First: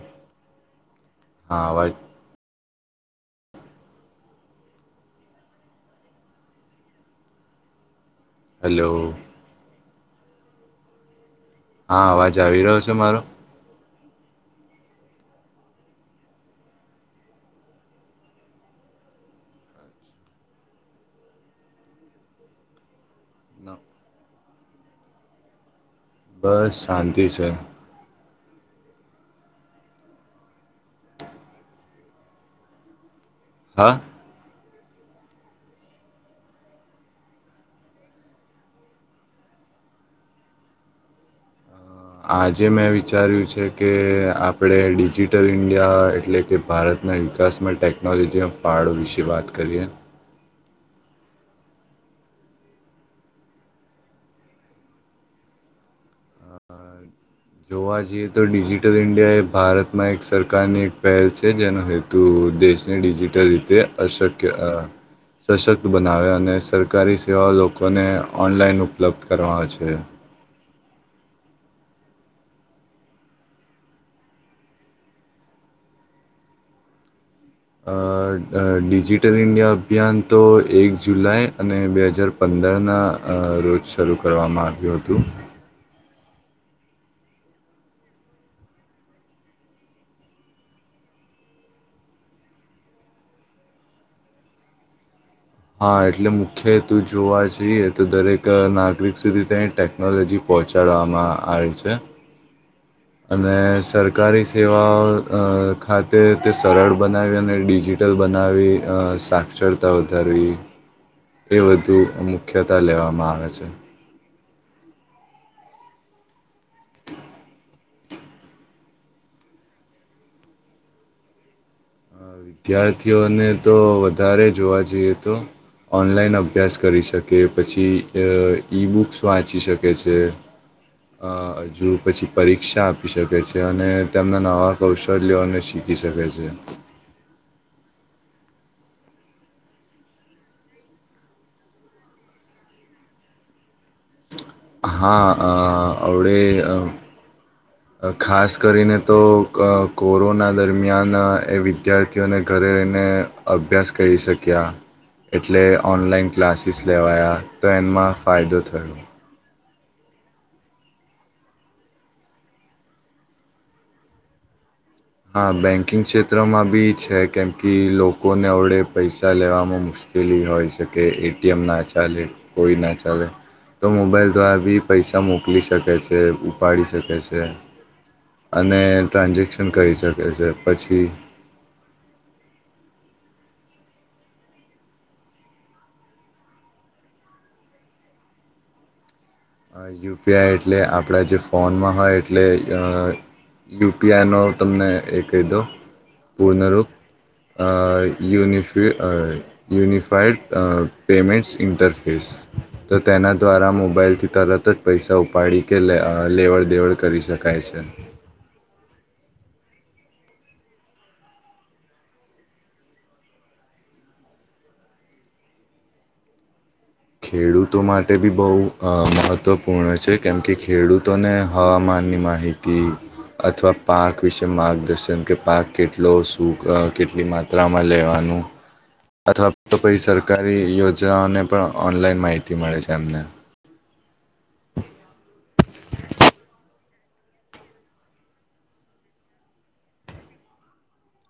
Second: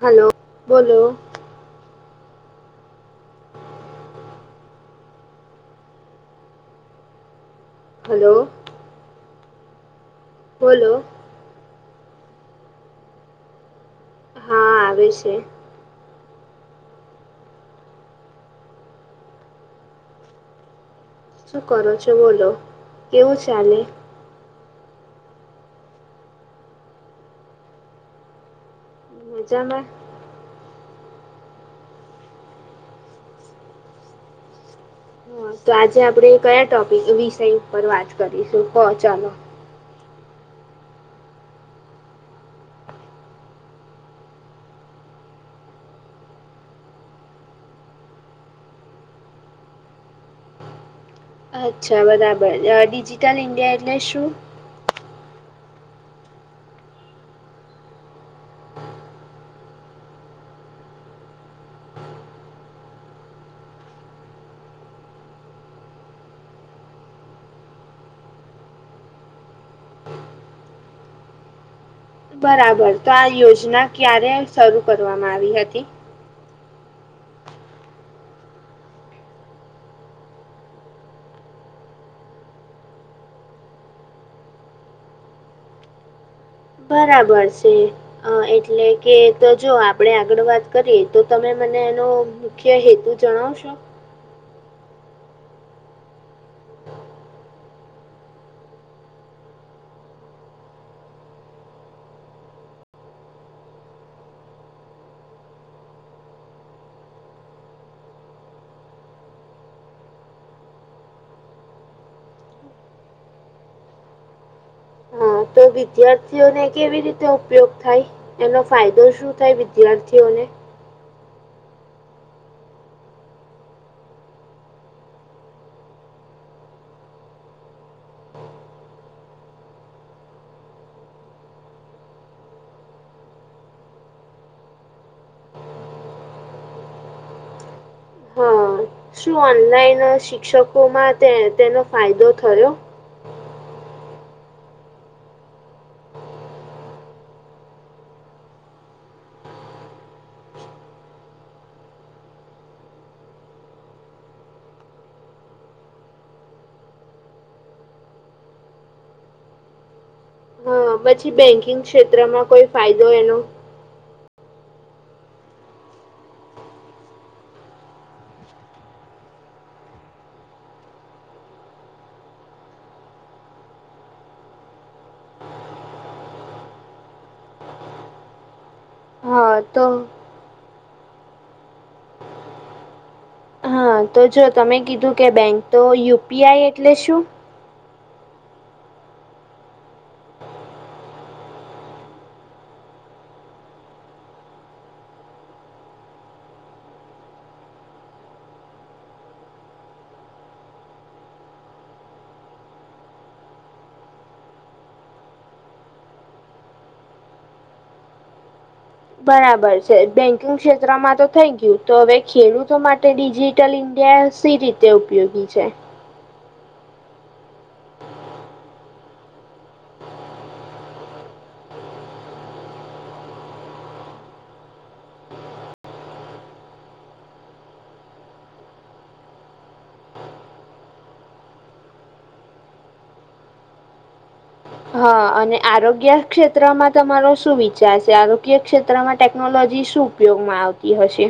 Hello બોલો? હા hello. Hello? બોલો? હા અવાજ આવી રહ્યો છે મારો? હા આવે છે. શું કરો છો બોલો કેવો ચાલે? બસ શાંતિ છે. મજા મા? હા. હ તો આજે આપડે કયા ટોપિક વિષય ઉપર વાત કરીશું તો ચાલો? આજે મેં વિચાર્યું છે કે આપણે ડિજિટલ ઇન્ડિયા એટલે કે ભારત ના વિકાસમાં ટેકનોલોજીના ફાળો વિશે વાત કરીએ. અચ્છા બરાબર ડિજિટલ ઇન્ડિયા એટલે શું? [unintelligible] જોવા જઈએ તો ડિજિટલ ઇન્ડિયા એ ભારતમાં એક સરકારની એક પહેલ છે જેનો હેતુ તું દેશને ડિજિટલ રીતે અશક્ય સશક્ત બનાવે અને સરકારી સેવાઓ લોકોને ઓનલાઈન ઉપલબ્ધ કરવા છે. બરાબર તો આ યોજના ક્યારે શરૂ કરવામાં આવી હતી? અ ડિજિટલ ઇન્ડિયા અભિયાન તો એક જુલાઈ અને બે હજાર પંદરના રોજ શરૂ કરવામાં આવ્યું હતું. બરાબર છે. અ એટલે કે તો જો આપડે આગળ વાત કરીએ તો તમે મને એનો મુખ્ય હેતુ જણાવશો? હા એટલે મુખ્ય હેતુ જોવા જઈએ તો દરેક નાગરિક સુધી તટે ટેકનોલોજી પહોંચાડવામાં આવે છે. અને સરકારી સેવાઓ ખાતે તે સરળ બનાવી અને ડીજી હોટેલ બનાવી સાક્ષરતા ધરવી એ વધુ મુખ્યતા લેવામાં આવે છે. હા તો વિદ્યાર્થીઓને કેવી રીતે ઉપયોગ થાય એનો ફાયદો શું થાય વિદ્યાર્થીઓને વિદ્યાર્થીઓને તો વધારે જોવા જઈએ તો ઓનલાઈન અભ્યાસ કરી શકે પછી ઈ બુક્સ વાંચી શકે છે. અ હજુ પછી પરીક્ષા આપી શકે છે અને તેમના નવા કૌશલ્યોને શીખ ખી શકે છે. હા શું ઓનલાઈન શિક્ષકોમાં તે તેનો ફાયદો થયો? હા અ અવડે અ ખાસ કરીને તો કોરોના દરમિયાન એ વિદ્યાર્થીઓને ઘરે રહીને અભ્યાસ કરી શક્યા. એટલે ઓનલાઈન ક્લાસીસ લેવાયા તો એમાં ફાયદો થયો. પછી બેંકિંગ ક્ષેત્રમાં કોઈ ફાયદો એનો? હા બેન્કિંગ ક્ષેત્રમાં બી છે કેમ કે લોકોને અવડે પૈસા લેવામાં મુશ્કેલ કેલી હોય છે કે એ ટી એમના ચાલે કોઈ ના ચાલે. તો મોબાઈલ દ્વારા ભી પૈસા મોકલી શકે છે ઉપાડી શકે છે. અને હા ટ્રાન્ઝેક્શન તો કરી શકે છે પછી હા તો જો તમે કીધું કે બેંક તો યુ પી આઈ એટલે શું? યુ પી આઈ એટલે આપણા જે ફોનમાં હોય એટલે યુ પી આઈનો તમને એ કહી દઉં પૂર્ણરૂપ. અ યુનિફિ અ યુનિફાઈડ પેમેન્ટ્ ઈન્ટરફેસ તો તેના દ્વારા મોબાઈલથી તરત જ પૈસા ઉપાડી કે અ લેવડ દેવડ કરી શકાય છે. બરાબર છે, બેન્કિંગ ક્ષેત્રમાં તો થઈ ગયું તો હવે ખેડૂતો માટે ડીજી ટલ ઈન્ડિયા શી રીતે ઉપયોગી છે? ખેડૂતો માટે બી બહુ મહત્ત્વપૂર્ણ છે કેમ કે ખેડૂતોને હવામાનની માહિ તી અથવા પાક વિશે માર્ગદર્શન કે પાક કેટલો શું અ કેટલી માત્રામાં લેવાનું? અથવા તો કોઈ સરકારી યોજનાઓને પણ ઓનલાઈન માહિતી મળે છે એમને. હ અને આરોગ્ય ક્ષેત્રમાં તમારો શું વિચાર છે, આરોગ્ય ક્ષેત્રમાં ટેકનોલોજી શું? ઉપયોગમાં આવતી હશે?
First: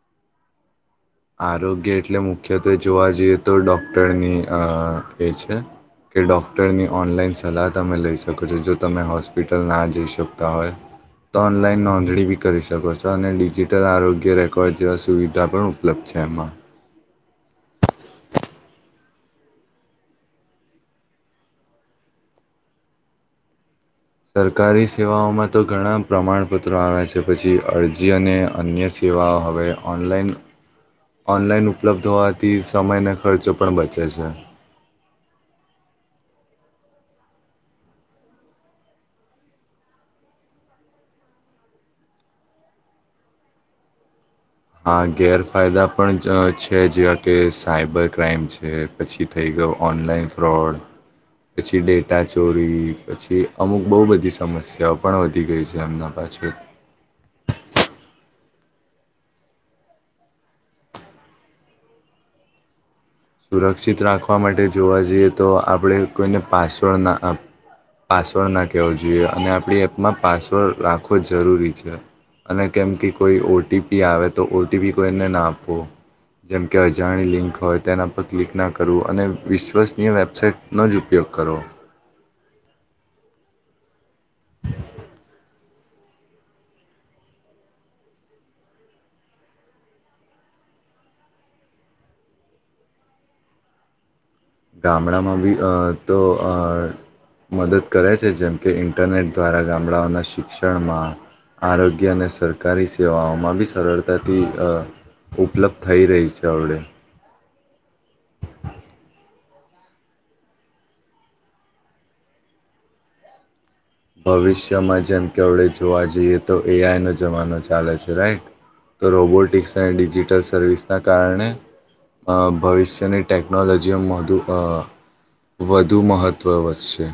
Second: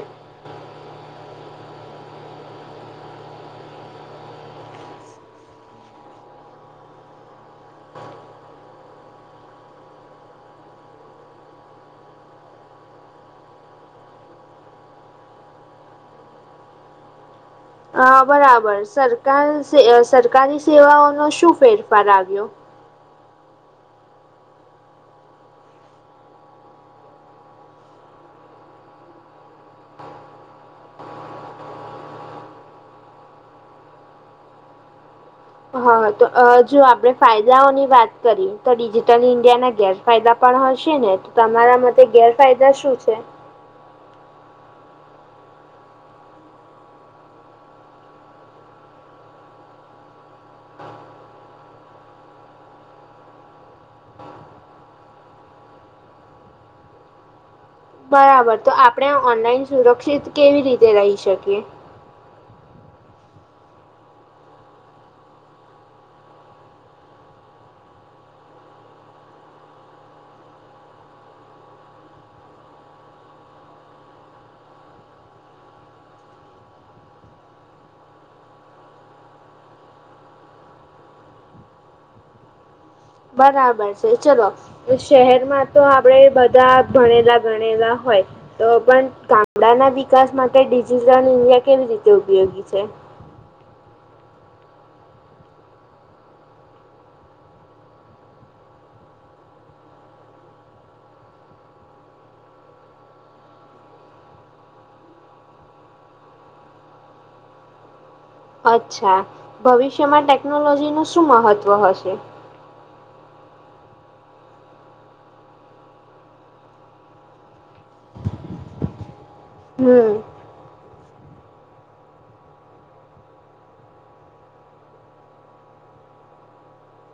આરોગ્ય એટલે મુખ્યત્વે જોવા જઈએ તો ડોક્ટરની અ એ છે. કે ડૉક્ટરની ઓનલાઈન સલાહ તમે લઈ શકો છો, જો તમે હોસ્પિટલ ના જઈ શકતા હોય. તો ઓનલાઈન નોંધણી બી કરી શકો છો અને ડિજિટલ આરોગ્ય રેકોર્ડ જેવા સુવિધા પણ ઉપલબ્ધ છે એમાં. અ બરાબર સરકાર સરકારી સેવાઓનો શું ફેરફાર આવ્યો? સરકારી સેવાઓમાં તો ઘણા પ્રમાણપત્રો આવે છે પછી અરજી અને અન્ય સેવાઓ હવે ઓનલાઈન ઓનલાઈન ઉપલબ્ધ હોવાથી સમય અને ખર્ચો પણ બચે છે. હા તો જો આપણેે ફાયદાઓની વાત કરી તો ડિજિટલ ઈન્ડિયાના ગેરફાયદા ફાયદા પણ હશે ને તો તમારા માટે ગેરફાયદા શું છે? હા ગેરફાયદા પણ છે જેવા કે સાયબર ક્રાઈમ છે. પછી થઈ ગયો ઓનલાઈન ફ્રોડ. પછી ડેટા ચોરી પછી અમુક બહુ બધી સમસ્યાઓ પણ વધી ગઈ છે હમણાં. પછી બરાબર, તો આપણે ઓનલાઈન સુરક્ષિત કેવી રીતે રહી શકીએ? સુરક્ષિત રાખવા માટે જોવા જઈએ તો આપણે કોઈને પાસવર્ડ ના આપ પાસવર્ડ ના કહેવો જોઈએ અને આપણી એપમાં પાસવર્ડ રાખવો જરૂરી છે. અને કેમ કે કોઈ ઓ ટી પી આવે તો ઓ ટી પી કોઈને ના આપવો. જેમકે અજાણી લિંક હોય તેના પર પર ક્લિક ના કરવું અને વિશ્વસનીય વેબસાાઈટનો જ ઉપયોગ કરો. બરાબર છે ચલો. શહેરમાં તો આપણે બધાં ભણેલા ગણેલા હોય. તો પણ ગામડાના વિકાસ માટે ડિજિટલ ઇન્ડિયા કેવી રીતે ઉપયોગી છે? ગામડામાં બી અ તો અ મદદ કરે છે જેમ કે ઇન્ટરનેટ દ્વારા ગામડાઓના શિક્ષણમાં આરોગ્ય અને સરકારી સેવાઓમાં બી સરળતાથી ઉપલબ્ધ થઈ રહી છે હવે અચ્છા ભવિષ્યમાં ટેકનોલોજીનું શું મહત્વ હશે? ભવિષ્યમાં જેમ કે હવે જોવા જઈએ તો એ આઈ નો જમાનો ચાલે છે રાઈટ? તો રોબોટિક્સ અને હમ ડિજિટલ સર્વિસ તે કારણે ભવિષ્યની ટેકનોલોજીઓ વધુ વધુ મહત્ત્વ વધશે.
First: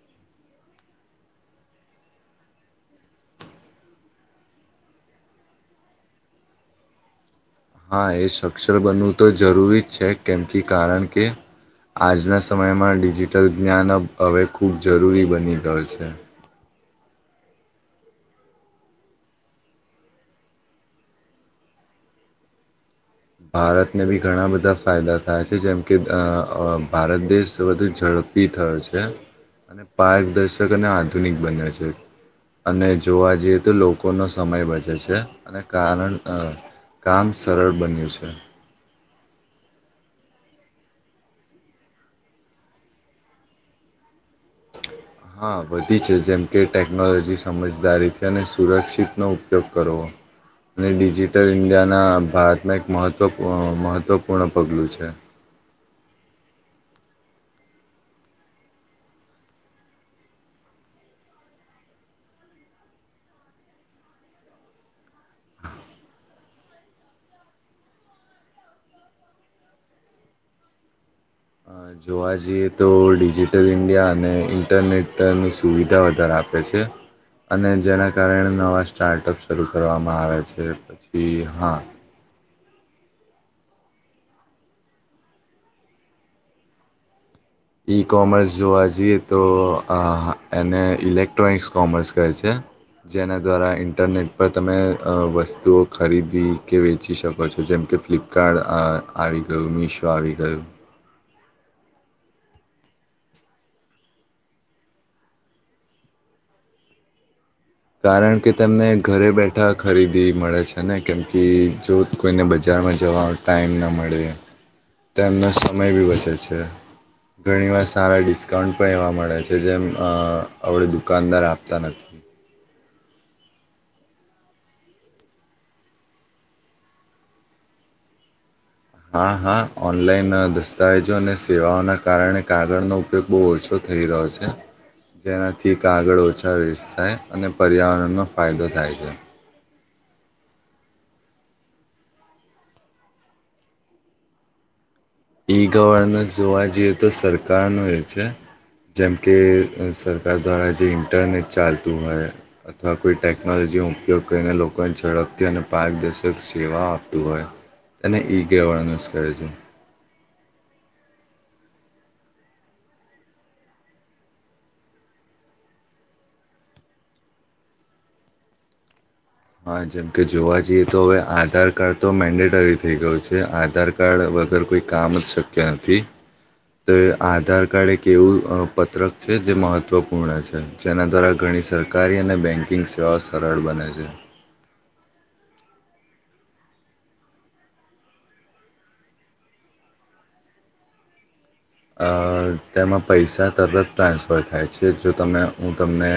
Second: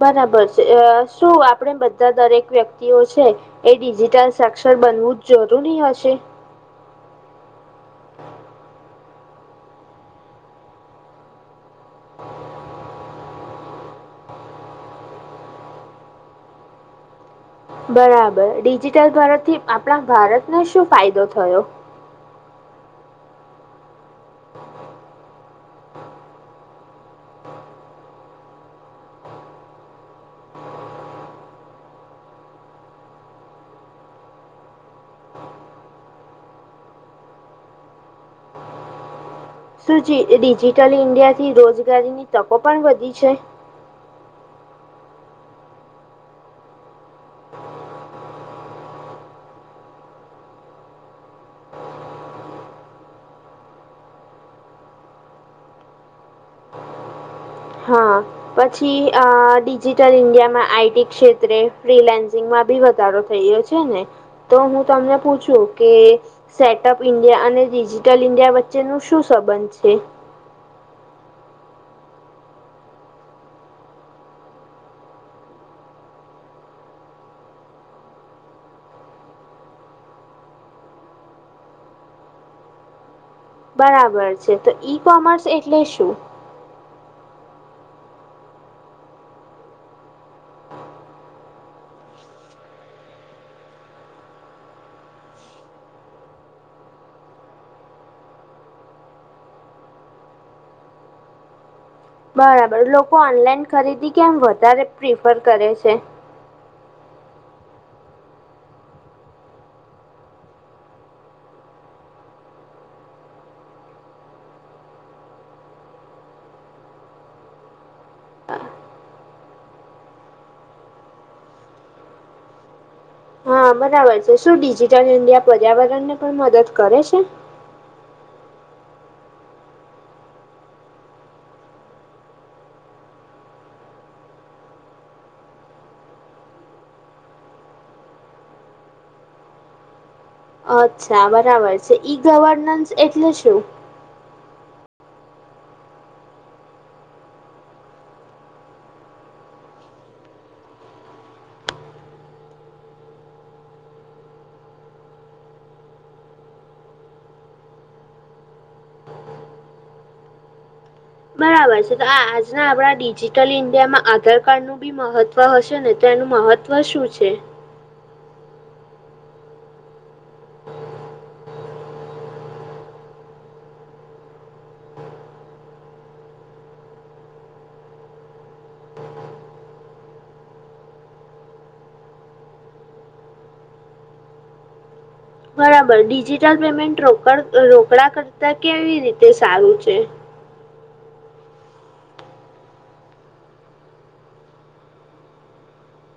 બરાબર છે શુંઆપડે બધા દરેક વ્યક્તિઓ છે. એ ડિજિટલ સક્ષર બનવું જ જરૂરી હશે? હા એ સક્ષર બનવું તો જરૂરી જ છે કેમ કે કારણ કે આજના સમયમાં ડિજિટલ જ્ઞાન હવે ખૂબ જરૂરી બની ગયું છે. બરાબર ડિજિટલ તરફ઼થી આપણા ભારતને શું ફાયદો થયો? ભારતને બી ઘણા બધા ફાયદા થયા છે જેમ કે ભારત દેશ વધુ ઝડપે થયો છે અને પારદર્શક અને આધુનિક બને છે અને જોવા જઈએ તો લોકોનો સમય બચે છે અને કારણ કામ સરળ બન્યું છે શું ડિજિટલ ઇન્ડિયાથી રોજગારીની તકો પણ વધી છે હા વધી છે જેમ કે ટેકનોલોજી સમજદારીથી અને સુરક્ષિતનો ઉપયોગ કરવો અને ડિજિટલ ઇન્ડિયાના ભારતમાં એક મહત્ત્વ મહત્ત્વપૂર્ણ પગલું છે હા પછી અ ડિજિટલ ઇન્ડિયામાં આઈટી ક્ષેત્રે ફ્રીલેન્સિંગમાં બી વધારો થઈ ગયો છે છે ને તો હું તમને પૂછું કે સેટઅપ ઇન્ડિયા અને ડિજિટલ ઈન્ડિયા વચ્ચે નું શું સંબંધ છે જોવા જઈએ તો ડિજિટલ ઇન્ડિયા અને ઇન્ટરનેટની સુવિધા વધારે આપ પ છે અને જેના કારણે નવા સ્ટાર્ટઅપ શરૂ કરવામાં આવે છે પછી હા બરાબર છે તો ઈ કોમર્સ એટલે શું ઈ કોમર્સ જોવા જઈએ તો એને ઇલેક્ટ્રોનિક્સ કોમર્સ કહે છે જેના દ્વારા ઇન્ટરનેટ પર તમે વસ્તુઓ ખરીદવી કે વેચી શકો છો જેમ કે ફ્લિપ કાર્ડ આવી ગયું મીશો આવી ગયું બરાબર લોકો ઓનલાઈન ખરીદી કેમ વધારે પ્રિફર કરે છે કારણ કે તમને ઘરે બેઠા ખરીદી મળે છે ને કેમ કે જો કોઈને બજારમાં જવા ટાઈમ ન મળે તો એનો સમય બી બચે છે ઘણીવાર સારા ડિસ્કાઉન્ટ પણ એવા મળે છે જેમ આપણે દુકાનદાર આપતા નથી હા બરાબર છે શું ડિજિટલ ઇન્ડિયા પર્યાવરણ ને પણ મદદ કરે છે હા હા ઓનલાઈન દસ્તાવેજો અને સેવાઓના કારણે કાગળનો ઉપયોગ બહુ ઓછો થઈ રહ્યો છે જેનાથી કાગળ ઓછા વેસ થાય અને પર્યાવરણનો ફાયદો થાય છે અચ્છા બરાબર છે ઈ ગવર્નન્સ એટલે શું ઈ ગવર્નન્સ જોવા જઈએ તો સરકાર ન એ છે જેમ કે સરકાર દ્વારા જે ઇન્ટરનેટ ચાલતું હોય અથવા કોઈ ટેકનોલોજીનો ઉપયોગ કરીને લોકોને ઝડપથી અને પારદર્શક સેવા આપતું હોય અનેને ઈગવાળનું સર્જન બરાબર છે તો આ આજના આપડા ડિજિટલ ઇન્ડિયામાં આધાર કાર્ડનું બી મહત્વ હશે ને તો એનું મહત્વ શું છે હા જેમકે જોવા જઈએ તો હવે આધાર કાર્ડ તો મેન્ડેટરી થઇ ગયું છે આધાર કાર્ડ વગર કોઈ કામ જ શક્ય નથી તો એ આધાર કાર્ડ એક એવું પત્રક છે જે મહત્ત્વપૂર્ણ છે જેના દ્વારા ઘણી સરકારી અને બેન્કિંગ સેવાઓ સરળ બને છે બરાબર, ડિજિટલ પેમેન્ટ રોકડ, રોકડા કરતા કેવી રીતે સારું છે અ તેમાં પૈસા તરત ટ્રાન્સફર થાય છે જો તમે હું તમને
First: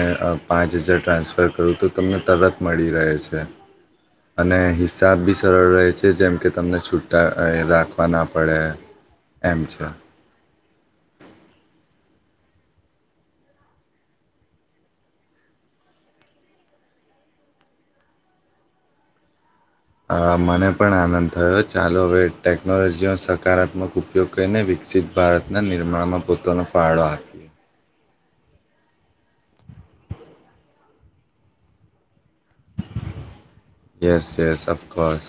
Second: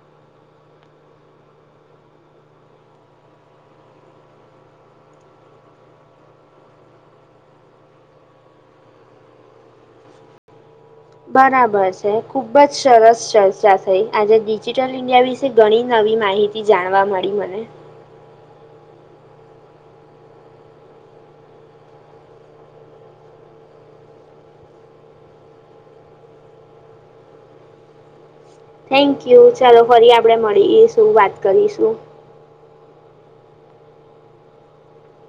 પાંચ હજાર ટ્રાન્સફર કરુ તો તમને તરત મળી રહે છે અને હિસાબ બી સરળ રહે છે જેમ કે તમને છૂટા રાખવા ના પડે એમ છ બરાબર છે, ખુબ જ સરસ ચર્ચા થઈ આજે ડિજિટલ ઇન્ડિયા વિ ઘણી નવી માહિતી જાણવા મળી મને અ મને પણ આનંદ થયો ચાલો હવે ટેકનોલોજીનો સકારાત્મક ઉપ જો કઈને વિકસિત ભારતના નિર્માણમાં પોતાનો ફળો આપી થેન્ક યુ ચાલો ફરી આપડે મળીએશું વાત કરીશું yes yes, of course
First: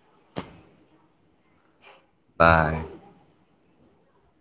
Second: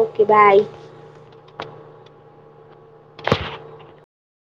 okay bye by